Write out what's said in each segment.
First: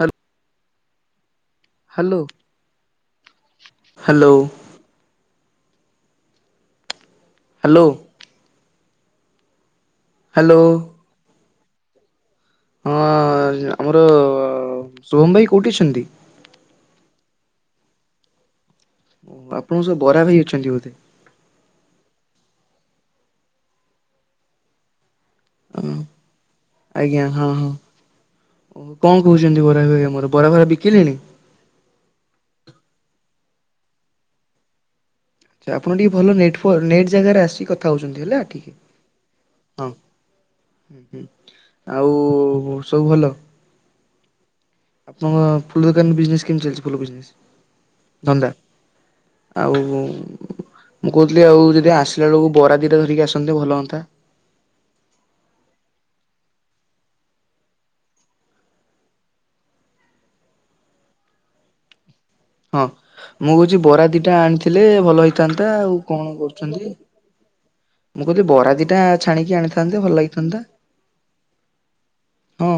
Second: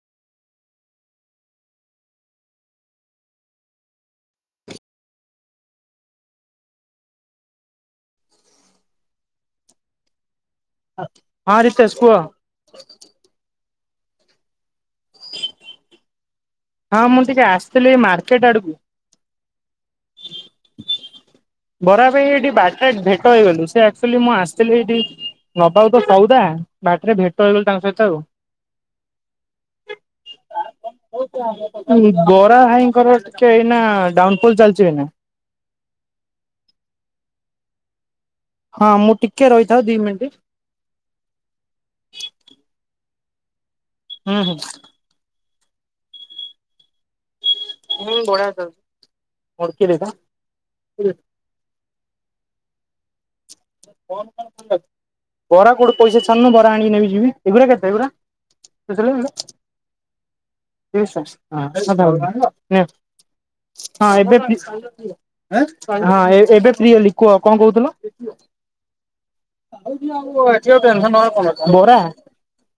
ହ୍ୟାଲ୍ hello, hello. Hello. Hello. ହା ହଁ ରିତେଶ କୁହ। ହଁ, ଆମର ସୋମ ଭାଇ କୋଉଠି ଅଛନ୍ତି? ହଁ ମୁଁ ଟିକେ ଆସିଥିଲି ଏଇ ମାର୍କେଟ ଆଡ଼କୁ। ଓ ଆପଣଙ୍କ ବରା ଭାଇ ଅଛନ୍ତି ବୋଧେ। ବରା ପାଇଁ ଏଇଠି ବାଟରେ ଭେଟ ହେଇଗଲୁ ସେ ଆକ୍ଚୁଆଲି ମୁଁ ଆସିଥିଲି ଏଇଠି ନବାକୁ ତ ସଉଦା ବାଟରେ ଆଜ୍ଞା ହଁ ଭେଟ ହେଇଗଲୁ ହଁ। ତାଙ୍କ ସହିତ ଆଉ। କଣ କହୁଚନ୍ତି ବରା ଭାଇ ଆମର ବରା, ଫରା ବିକିଲେଣି? ବରା ଭାଇଙ୍କର ଟିକେ ଏଇନା ଡାଉନଫଲ୍ ଚାଲିଛି ଏଇନା। ଆପଣ ଟିକେ ଭଲ ନେଟ୍ ଫ ନେଟ୍ ଜାଗାରେ ଆସି କଥାହଉଛନ୍ତି ହେଲା ଠିକ୍। ହଁ, ମୁଁ ଟିକେ ରହିଥାଉ ହଁ ଦି ମିନିଟ୍। ଆଉ ସବୁ ଭଲ? ହୁଁ, ହୁଁ, ଆପଣଙ୍କ ଫୁଲ ଦୋକାନ ବିଜନେସ କେମିତି ଚାଲିଛି ଫୁଲ ବିଜନେସ୍? ହୁଁ ବଢିଆ ଧନ୍ଦା ଚାଲିଛି ଆଉ ମୁଡ଼କି ଦେଇଥା। ମୁଁ କ ହୁଥିଲି ଆଉ ଯଦି ଆସିଲା ବେଳକୁ ବରା ଦିଟା ଧିରିକି ଆସ ବରା କୋଉଠି ପଇସା ଛାନୁ ବରା ଆଣିକ ନେବି ଯିବି ଏଗୁଡା କେତେ ଏଗୁଡା [unintelligible] ହଁ ମୁଁ କହୁଛି ବରା ହଁ, ଦିଟା ଏବେ ଫ୍ରି ଆଣିଥିଲେ ଭଲ ହେଇଥାନ୍ତା ଆଉ ହଁ, କଣ ଏବେ କରୁଛନ୍ତି? ଫ୍ରି ହେଲି। କୁହ କଣ କହୁଥିଲ? ମୁଁ କହୁଥିଲି ବରା ଦିଟା ଛାଣିକି ଆଣିଥା ବରା, ହଁ।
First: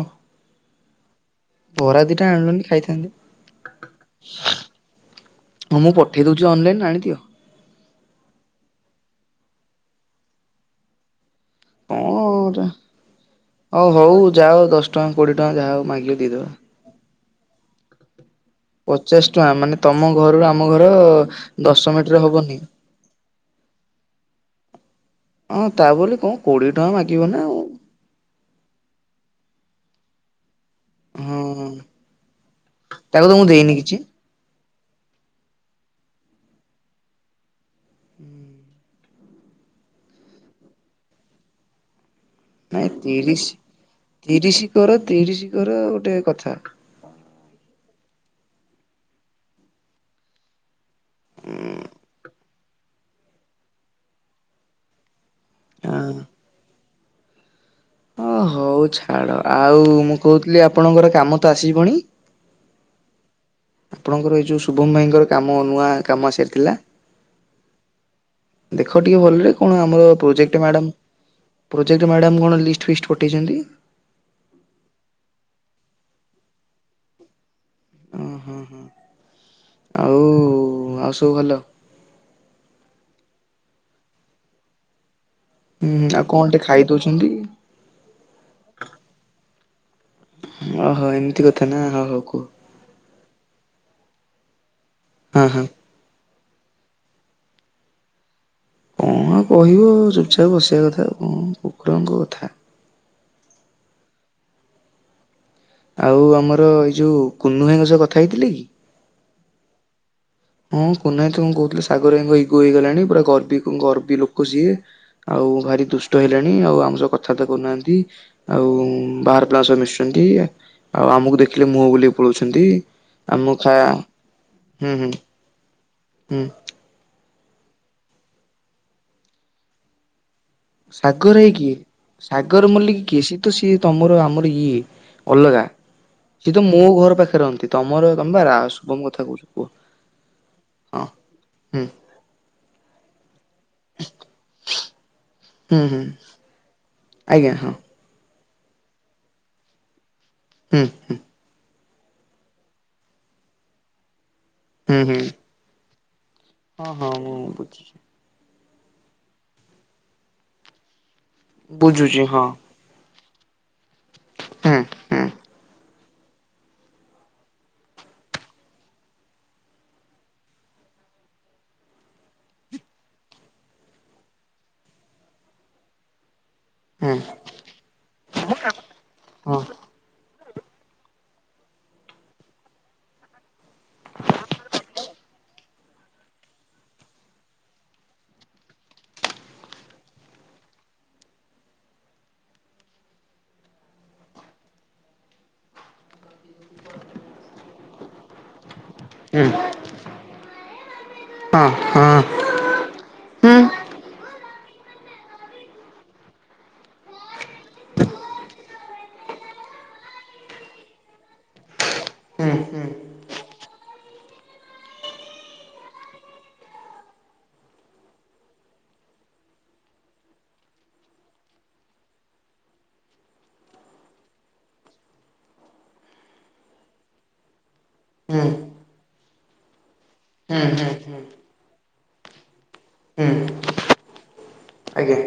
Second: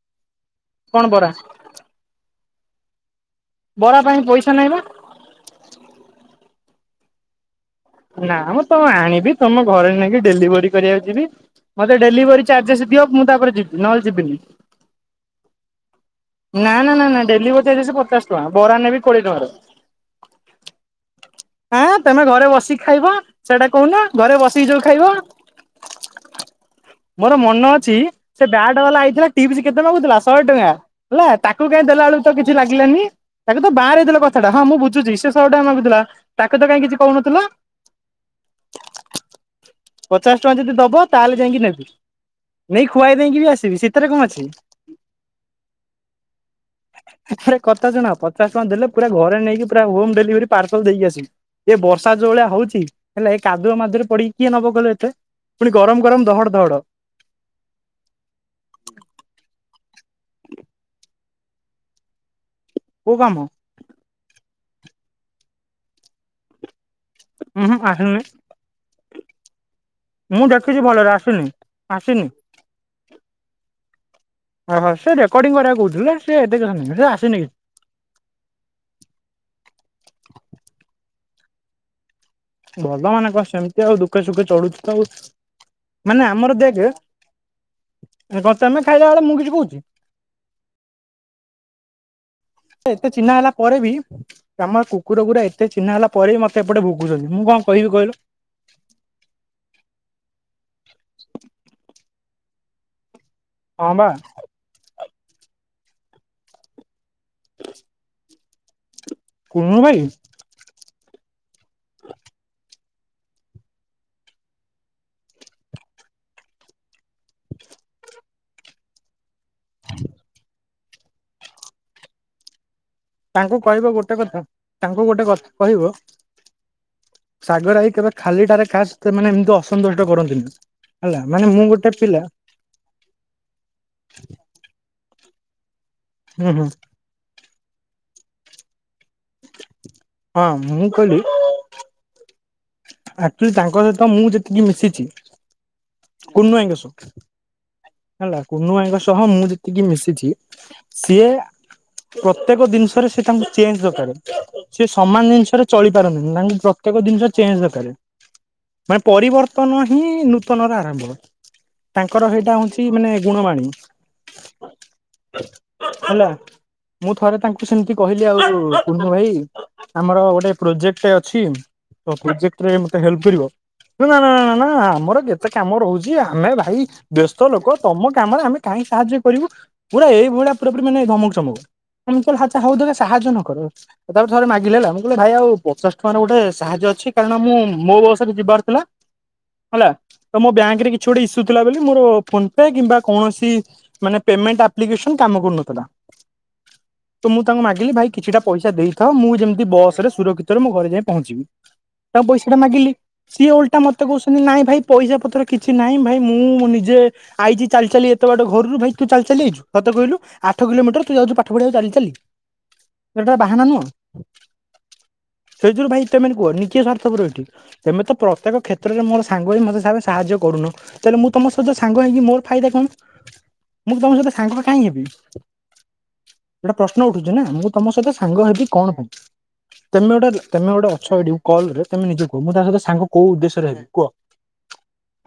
କଣ ବରା? ବରା ଦିଟା ଆଣିଲୁନି ଖାଇଥାନ୍ତି। ବରା ପାଇଁ ପଇସା ନାହିଁ ବା। ହଁ ମୁଁ ପଠେଇ ଦଉଛି ଅନଲାଇନ ଆଣିିଦିଅ। ନା ମ ତମ ଆଣିବି ତମ ଘରେ ନେଇକି ଡେଲିଭରି କରିବାକୁ ଯିବି। ମୋତେ ଡେଲିଭରି କଣ ଚାର୍ଜେସ୍ ଦିଅ ମୁଁ ତାପରେ ଯିବି, ହଉ ନହେଲେ ହଉ ଯିବିନି। ନା, ଯାଅ ଦଶ ଟଙ୍କା କୋଡିଏ ଟଙ୍କା ଯାହା ହଉ ମାଗିବ ଦେଇଦବା। ନା, ନା, ନା, ଡେଲିଭରି ଚାର୍ଜେସ୍ ପଚାଶ ବରା ନେବି କୋଡିଏ ପଚାଶ ଟଙ୍କାର ଟଙ୍କା ମାନେ ତମ ଘରରୁ ଆମ ଘର ଆଁ ଦଶ ତମେ ମିଟର ଘରେ ହବନି? ବସିକି ଖାଇବ ସେଇଟା କହୁନ ଘରେ ବସିକି ଯୋଉ ଖାଇବ? ହଁ ତା ବୋଲି କଣ କୋଡିଏ ଟଙ୍କା ମାଗିବ ମୋର ନା ଆଉ ମନ ଅଛି ସେ ବ୍ୟାଟ ବାଲା ଆଇଥିଲା ଟିପସ କେତେ ମାଗୁଥିଲା ଶହେ ଟଙ୍କା। ହେଲା ତାକୁ ହଁ କାଇଁ ଦେଲା ବେଳକୁ ତ କିଛି ଲାଗିଲାନି ମୁଁ ତାକୁ ତ ଦେଇନି କିଛି। ବାହାରେଇ ଦେ ସେଟା ହଁ ମୁଁ ବୁଝୁଛି ସେ ଶହେ ଟଙ୍କା ମାଗୁଥିଲା ତାକୁ ତ କାଇଁ କିଛି କହୁନଥିଲ? ପଚାଶ ଟଙ୍କା ଯଦି ଦବ ତାହେଲେ ଯାଇକି ନେବି। ନେଇ ନାଇଁ ଖୁଆଇ ଦେଇକି ବି ତିରିଶ, ଆସିବି ସେଥିରେ କଣ ଅଛି ତିରିଶ କର, ତିରିଶ କର ଗୋଟେ କଥା। ଆରେ କଥା ଶୁଣ ପଚାଶ ଟଙ୍କା ଦେଲେ ପୁରା ଘରେ ନେଇକି ପୁରା ହୋମ ଡେଲିଭରି ପାର୍ସଲ ଦେଇକି ଆସିବି। ଏ ବର୍ଷା ଯୋଉ ଭଳିଆ ହଉଛି ହେଲା ଏ କାଦୁଅ ମାଦୁଅରେ ପଡି କିଏ ନବ କହିଲ ଏତେ ପୁଣି ଗରମ, ହଁ। ଗରମ ଦହଡ, ଦହଡ। ଓ ହଉ ଛାଡ ଆଉ ମୁଁ କହୁଥିଲି ଆପଣଙ୍କର କାମ ତ ଆସିଯିବଣି? କୋଉ କାମ? ଆପଣଙ୍କର ଏଇ ଯୋଉ ଶୁଭମ ଭାଇଙ୍କର କାମ ନୂଆ କାମ ଆସିଥିଲା। ଉହୁଁ ଆ ଦେଖ ଟିକେ ଭଲରେ କଣ ଆମର ମୁଁ ପ୍ରୋଜେକ୍ଟ ଦେଖିଛି ମ୍ୟାଡ଼ାମ ଭଲରେ ଆସିନି। ପ୍ରୋଜେକ୍ଟ ମ୍ୟାଡ଼ାାମ କଣ ଲିଷ୍ଟ ଫିଷ୍ଟ ପଠେଇଛନ୍ତି? ଓହୋ ସେ ରେକର୍ଡିଂ କରିବାକୁ କହୁଥିଲେ ସେ ଏତେଛନ୍ତି ସେ ଆସିନି। ଓ ହୋ! ଆଉ ଆଉ ସବୁ ଭଲ? ଭଲ ମାନେ କଣ? ସେମିତି ଆଉ। ଦୁଃଖେ ସୁଖେ ଚଳୁଛୁ ତ ଆଉ। ହୁଁ ଆଉ ମାନେ କଣ ଟେ ଆମର ଖାଇ ଦେଖେ, ଦଉଛନ୍ତି କଣ ତମେ ଖାଇଲା ବେଳେ ମୁଁ କିଛି କହୁଛି? ଓହୋ ଏମିତି କଥା ନା, ହଉ ହଉ କୁହ। ଏତେ ଚିହ୍ନା ହେଲା ପରେ ବି ଆମ ଏ କୁକୁର ଗୁରା ହଁ ହଁ ଏତେ ଚିହ୍ନା ହେଲା ପ ପରେବି ମତେ ଏପଟେ ଭୁକୁଛନ୍ତି। ମୁଁ କଣ କହିବି କହିଲ? କଣ ଆଉ କହିବ? ଚୁପଚାପ ବସିବା କଥା ଆଉ କଣ କୁକୁରଙ୍କ କଥା? ହଁ ବା। ଆଉ ଆମର ଏଇ ଯଉ କୁନୁ ଭାଇଙ୍କ ସହ କଥା ହେଇଥିଲେ କି? କୁନୁ ଭାଇ? ହଁ କୁନା ଭାଇ କି ମୁଁ କହୁଥିଲି ସାଗର ଭାଇଙ୍କ ଇଗୋ ହେଇଗଲାଣି, ପୁରା ଗର୍ବୀ ଗର୍ବୀ ଲୋକ ସିଏ। ଆଉ ଭାରି ଦୁଷ୍ଟ ହେଲେଣି। ଆଉ ଆମ ସହ କଥାଆର୍ତ୍ତା କରୁନାହାଁନ୍ତି। ଆଉ ବାହାର ପିଲାଙ୍କ ସହ ମିଶୁଛନ୍ତି, ଆଉ ଆମୁକୁ ଦେଖିଲେ ମୁହଁ ବୁଲେଇ ପଳଉଛନ୍ତି। ଆମ ତାଙ୍କୁ ଖା କହିବ ଗୋଟେ କଥା। ହୁଁ ହୁଁ ତାଙ୍କୁ ଗୋଟେ କଥା କହିବ। ହୁଁ। ସାଗରଭାଇ କେବେ ଖାଲିଟାରେ କାହା ସହିତ ମାନେ ଏମିତି ଅସୁନ୍ଦରଟେ କରନ୍ତିନି ହେଲା, ମାନେ ମୁଁ ଗୋଟେ ପିଲା ଗୌରମଲ୍ଲିକ୍ କିଏ? ସିଏ ତ ସିଏ ତମର ଆମର ଇଏ ଅଲଗା। ହୁଁ ସିଏ ତ ହୁଁ ମୋ ଘର ପାଖେ ରହନ୍ତି। ତମର ତମେ ପା ରା ଶୁଭମ୍ କ କଥା କହୁଚ କୁହ। ହଁ ମୁଁ ହଁ କହିଲି ହୁଁ। ଆର୍ଟଲି ତାଙ୍କ ସହିତ ମୁଁ ଯେତିକି ମିଶିଚି ହୁଁ ହୁଁ। କୁନୁଭାଇଙ୍କସହ। ଆଜ୍ଞା, ହଁ। ହେଲା, କୁନୁ ଭାଇଙ୍କ ସହ ମୁଁ ଯେତିକି ମିଶିଛି ହୁଁ ସିଏ ପ୍ରତ୍ୟେକ ଦିନିଷରେ ସେ ତାଙ୍କୁ ଚେଞ୍ଜ ଦରକାରେ। ସେ ହୁଁ ହୁଁ ସମାନ ଜିନଷରେ ଚଳି ପାରନ୍ତିିନି ନାଇଁ। ହଁ ପ୍ରତ୍ୟେକ ହଁ ଦିନିଷ ମୁଁ ଚେଞ୍ଜ ବୁଝୁଛି। ଦରକାରେ। ମାନେ ପରିବର୍ତ୍ତନ ହିଁ ନୂତନର ଆରମ୍ଭ। ବୁଝୁଛି ତାଙ୍କର ହଁ। ହେଇଟା ହୋଉଛି ମାନେ ଗୁଣବାଣୀ। ହେଲା। ମୁଁ ଥରେ ତାଙ୍କୁ ସେମତି କହିଲି ଆଉ କୁନୁ ଭାଇ ଆମର ଗୋଟେ ପ୍ରୋଜେକ୍ଟ ଅଛି। ତ ପ୍ରୋଜେକ୍ଟରେ ମତେ ହେଲ୍ପକରିବ? ନା- ନା- ନା -ନା -ନା ଆମର କେତେ କାମ ରହୁଛି। ଆମେ ଭାଇ ହେଁ। ଛୋଟୋ ଲୋକୋ। ତମ କାମରେ ଆମେ କାହିଁକି ସାହାଯ୍ୟ କରିବୁ? ପୁରା ଏଇଭଳିଆ ପୁରାପୁରି ମାନେ ଧମକ୍ ଚମକ। ମୁଁ କହିଲି ହାଚ୍ଛା ହଉ ତମେ ସାହାଯ୍ୟ ନ କର। ଏ ତାକୁ ଥରେ ମାଗିଲି ହେଲା, ମୁଁ କହିଲି ଭାଇ ଆଉ ପଚାଶ ଟଙ୍କାର ଗୋଟେ ସାହାଯ୍ୟ ଅଛି? କାରଣ ମୁଁ ମୋ ବସ୍ ରେ ଯିବାର ଥିଲା। ହେଲା ତ ମୋ ବ୍ୟାଙ୍କ ରେ କିଛି ଗୋଟେ ଇସୁ ଥିଲା ବୋଲି ମୋର ଫୋନ୍ ପେ କିମ୍ବା କୌଣସି ମାନେ ପେମେଣ୍ଟ ଆପ୍ଲିକେସନ କାମ କରୁନଥିଲା। ତ ମୁଁ ତାଙ୍କୁ ମାଗିଲି ଭାଇ କିଛିଟା ପଇସା ଦେଇ ଥାଅ ମୁଁ ଯେମିତି ବସ୍ ରେ ସୁରକ୍ଷିତରେ ମୋ ଘରେ ଯାଇ ପହଞ୍ଚିବି। ତାଙ୍କ ପଇସା ହେଟା ମାଗିଲି। ସିଏ ଓଲଟା ମତେ କହୁଛନ୍ତି ନାଇଁ ଭାଇ ପଇସା ପତର କିଛି ନାହିଁ ଭାଇ ମୁଁ ମ ନିଜେ ଆଇଚି ଚାଲି ଚାଲି ଏତେ ବାଟ ଘରୁରୁ। ଭାଇ ତୁ ଚାଲି ଆଇଚୁ ସତ କହିଲୁ? ଆଠ କିଲୋମିଟର ତୁ ଯାଉଚୁ ପାଠ ପଢିଆକୁ ଚାଲି ଚାଲି। ଏଟା ବାହାନା ନୁହଁ? ସେଇଥୁରୁ ଭାଇ ତେମେନେ କୁହ, ନିିକେ ସ୍ୱାର୍ଥପର ଏଠି। ତେମେ ତ ପ୍ରତ୍ୟେକ କ୍ଷେତ୍ରରେ ମୋର ସାଙ୍ଗ ହୋଇ ମତେ ଶଳେ ସାହାଯ୍ୟ କରୁନ, ତାହେଲେ ମୁଁ ତମ ସହିତ ସାଙ୍ଗ ହେଇକି ମୋର ଫାଇଦା କଣ? ମୁଁ ତ ତମ ସହିତ ସାଙ୍ଗ କାହିଁ ହେବି? ଏଇଟା ପ୍ରଶ୍ନ ଉଠୁଛିୁ ନା, ମୁଁ ତମ ସଇତ ସାଙ୍ଗ ହେବି କଣ ପାଇଁ? ତେମେ ଗୋଟେ, ତେମେ ଗୋଟେ ଅଛ ଏଠି କଲ୍ ରେ ତେମେ ନିଜେ କୁଅ, ମୁଁ ତା ସହିତ ସାଙ୍ଗ କୋଉ ଉଦେଶ୍ୟରେ ହେବି କୁଅ। ଆଜ୍ଞା।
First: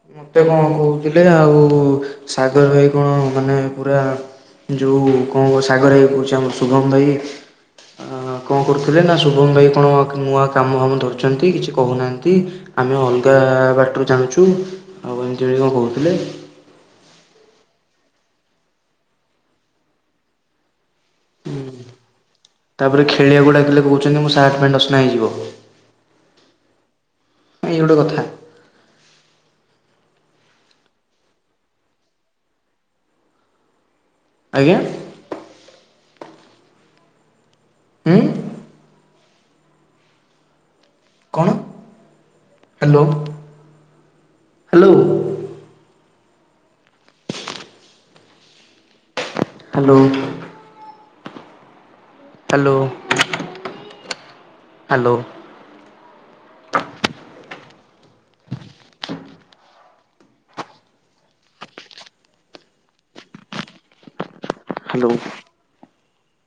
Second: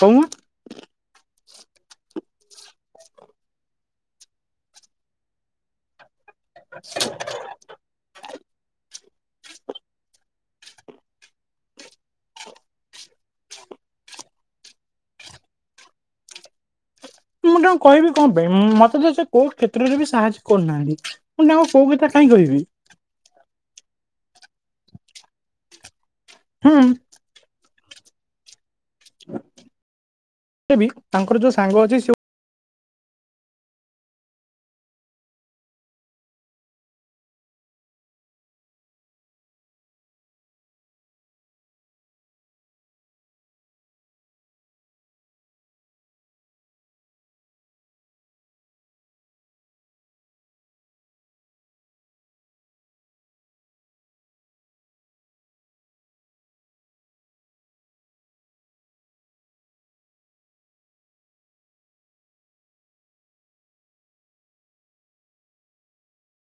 କହୁନ ମତେ କଣ କୋଉଥିଲେ ଆ-ଉ-ଉ-ସାଗର ଭାଇ କଣ ମାନେ ପୁରା ଯୋଉ କଅଁ ସାଗର ଆଇ କୋହୁଛି ଆମ ଶୁଭମ ଭାଇ ଆ କଁ କରୁଥିଲେ ନା ଶୁଭମ୍ ଭାଇ କଣ କ ନୂଆ କାମ ଫାମ ଧରୁଚନ୍ତି କିଛି କୋହୁନାଆଁନ୍ତି। ଆମେ ଅଲ୍ଗା ବାଟୁରୁ ଜାଣୁଚୁ, ଆଉ ଏମ୍ତି ବି କଁ କୋହୁଥିଲେ। ମୁଁ ତାଙ୍କୁ କହିବି କଅଁ ପାଇଁ। ମୁଁ ମତେ ତ ସେ କୋଉ କ୍ଷେତ୍ରରେ ବି ସାହାଯ୍ୟ କରିନାହାଁନ୍ତି। ମୁଁ ତାଙ୍କୁ କୋଉ କଥା କାହିଁକି କହିବି। ତାପରେ ଖେଳିଆକୁ ଡାକିଲେ କୋହୁଛନ୍ତି, ମୋ ସାର୍ଟ ପ୍ୟାଣ୍ଟ ଅସ୍ନା ହେଇଯିବ। ହୁଁ। ଏଇ ଗୋଟେ କଥା। ଦେବି ତାଙ୍କର ଯୋଉ ସାଙ୍ଗ ଅଛି [unintelligible] ଆଜ୍ଞା? ଉୁଁ? କଣ? Hello hello. Hello. Hello. Hello. Hello.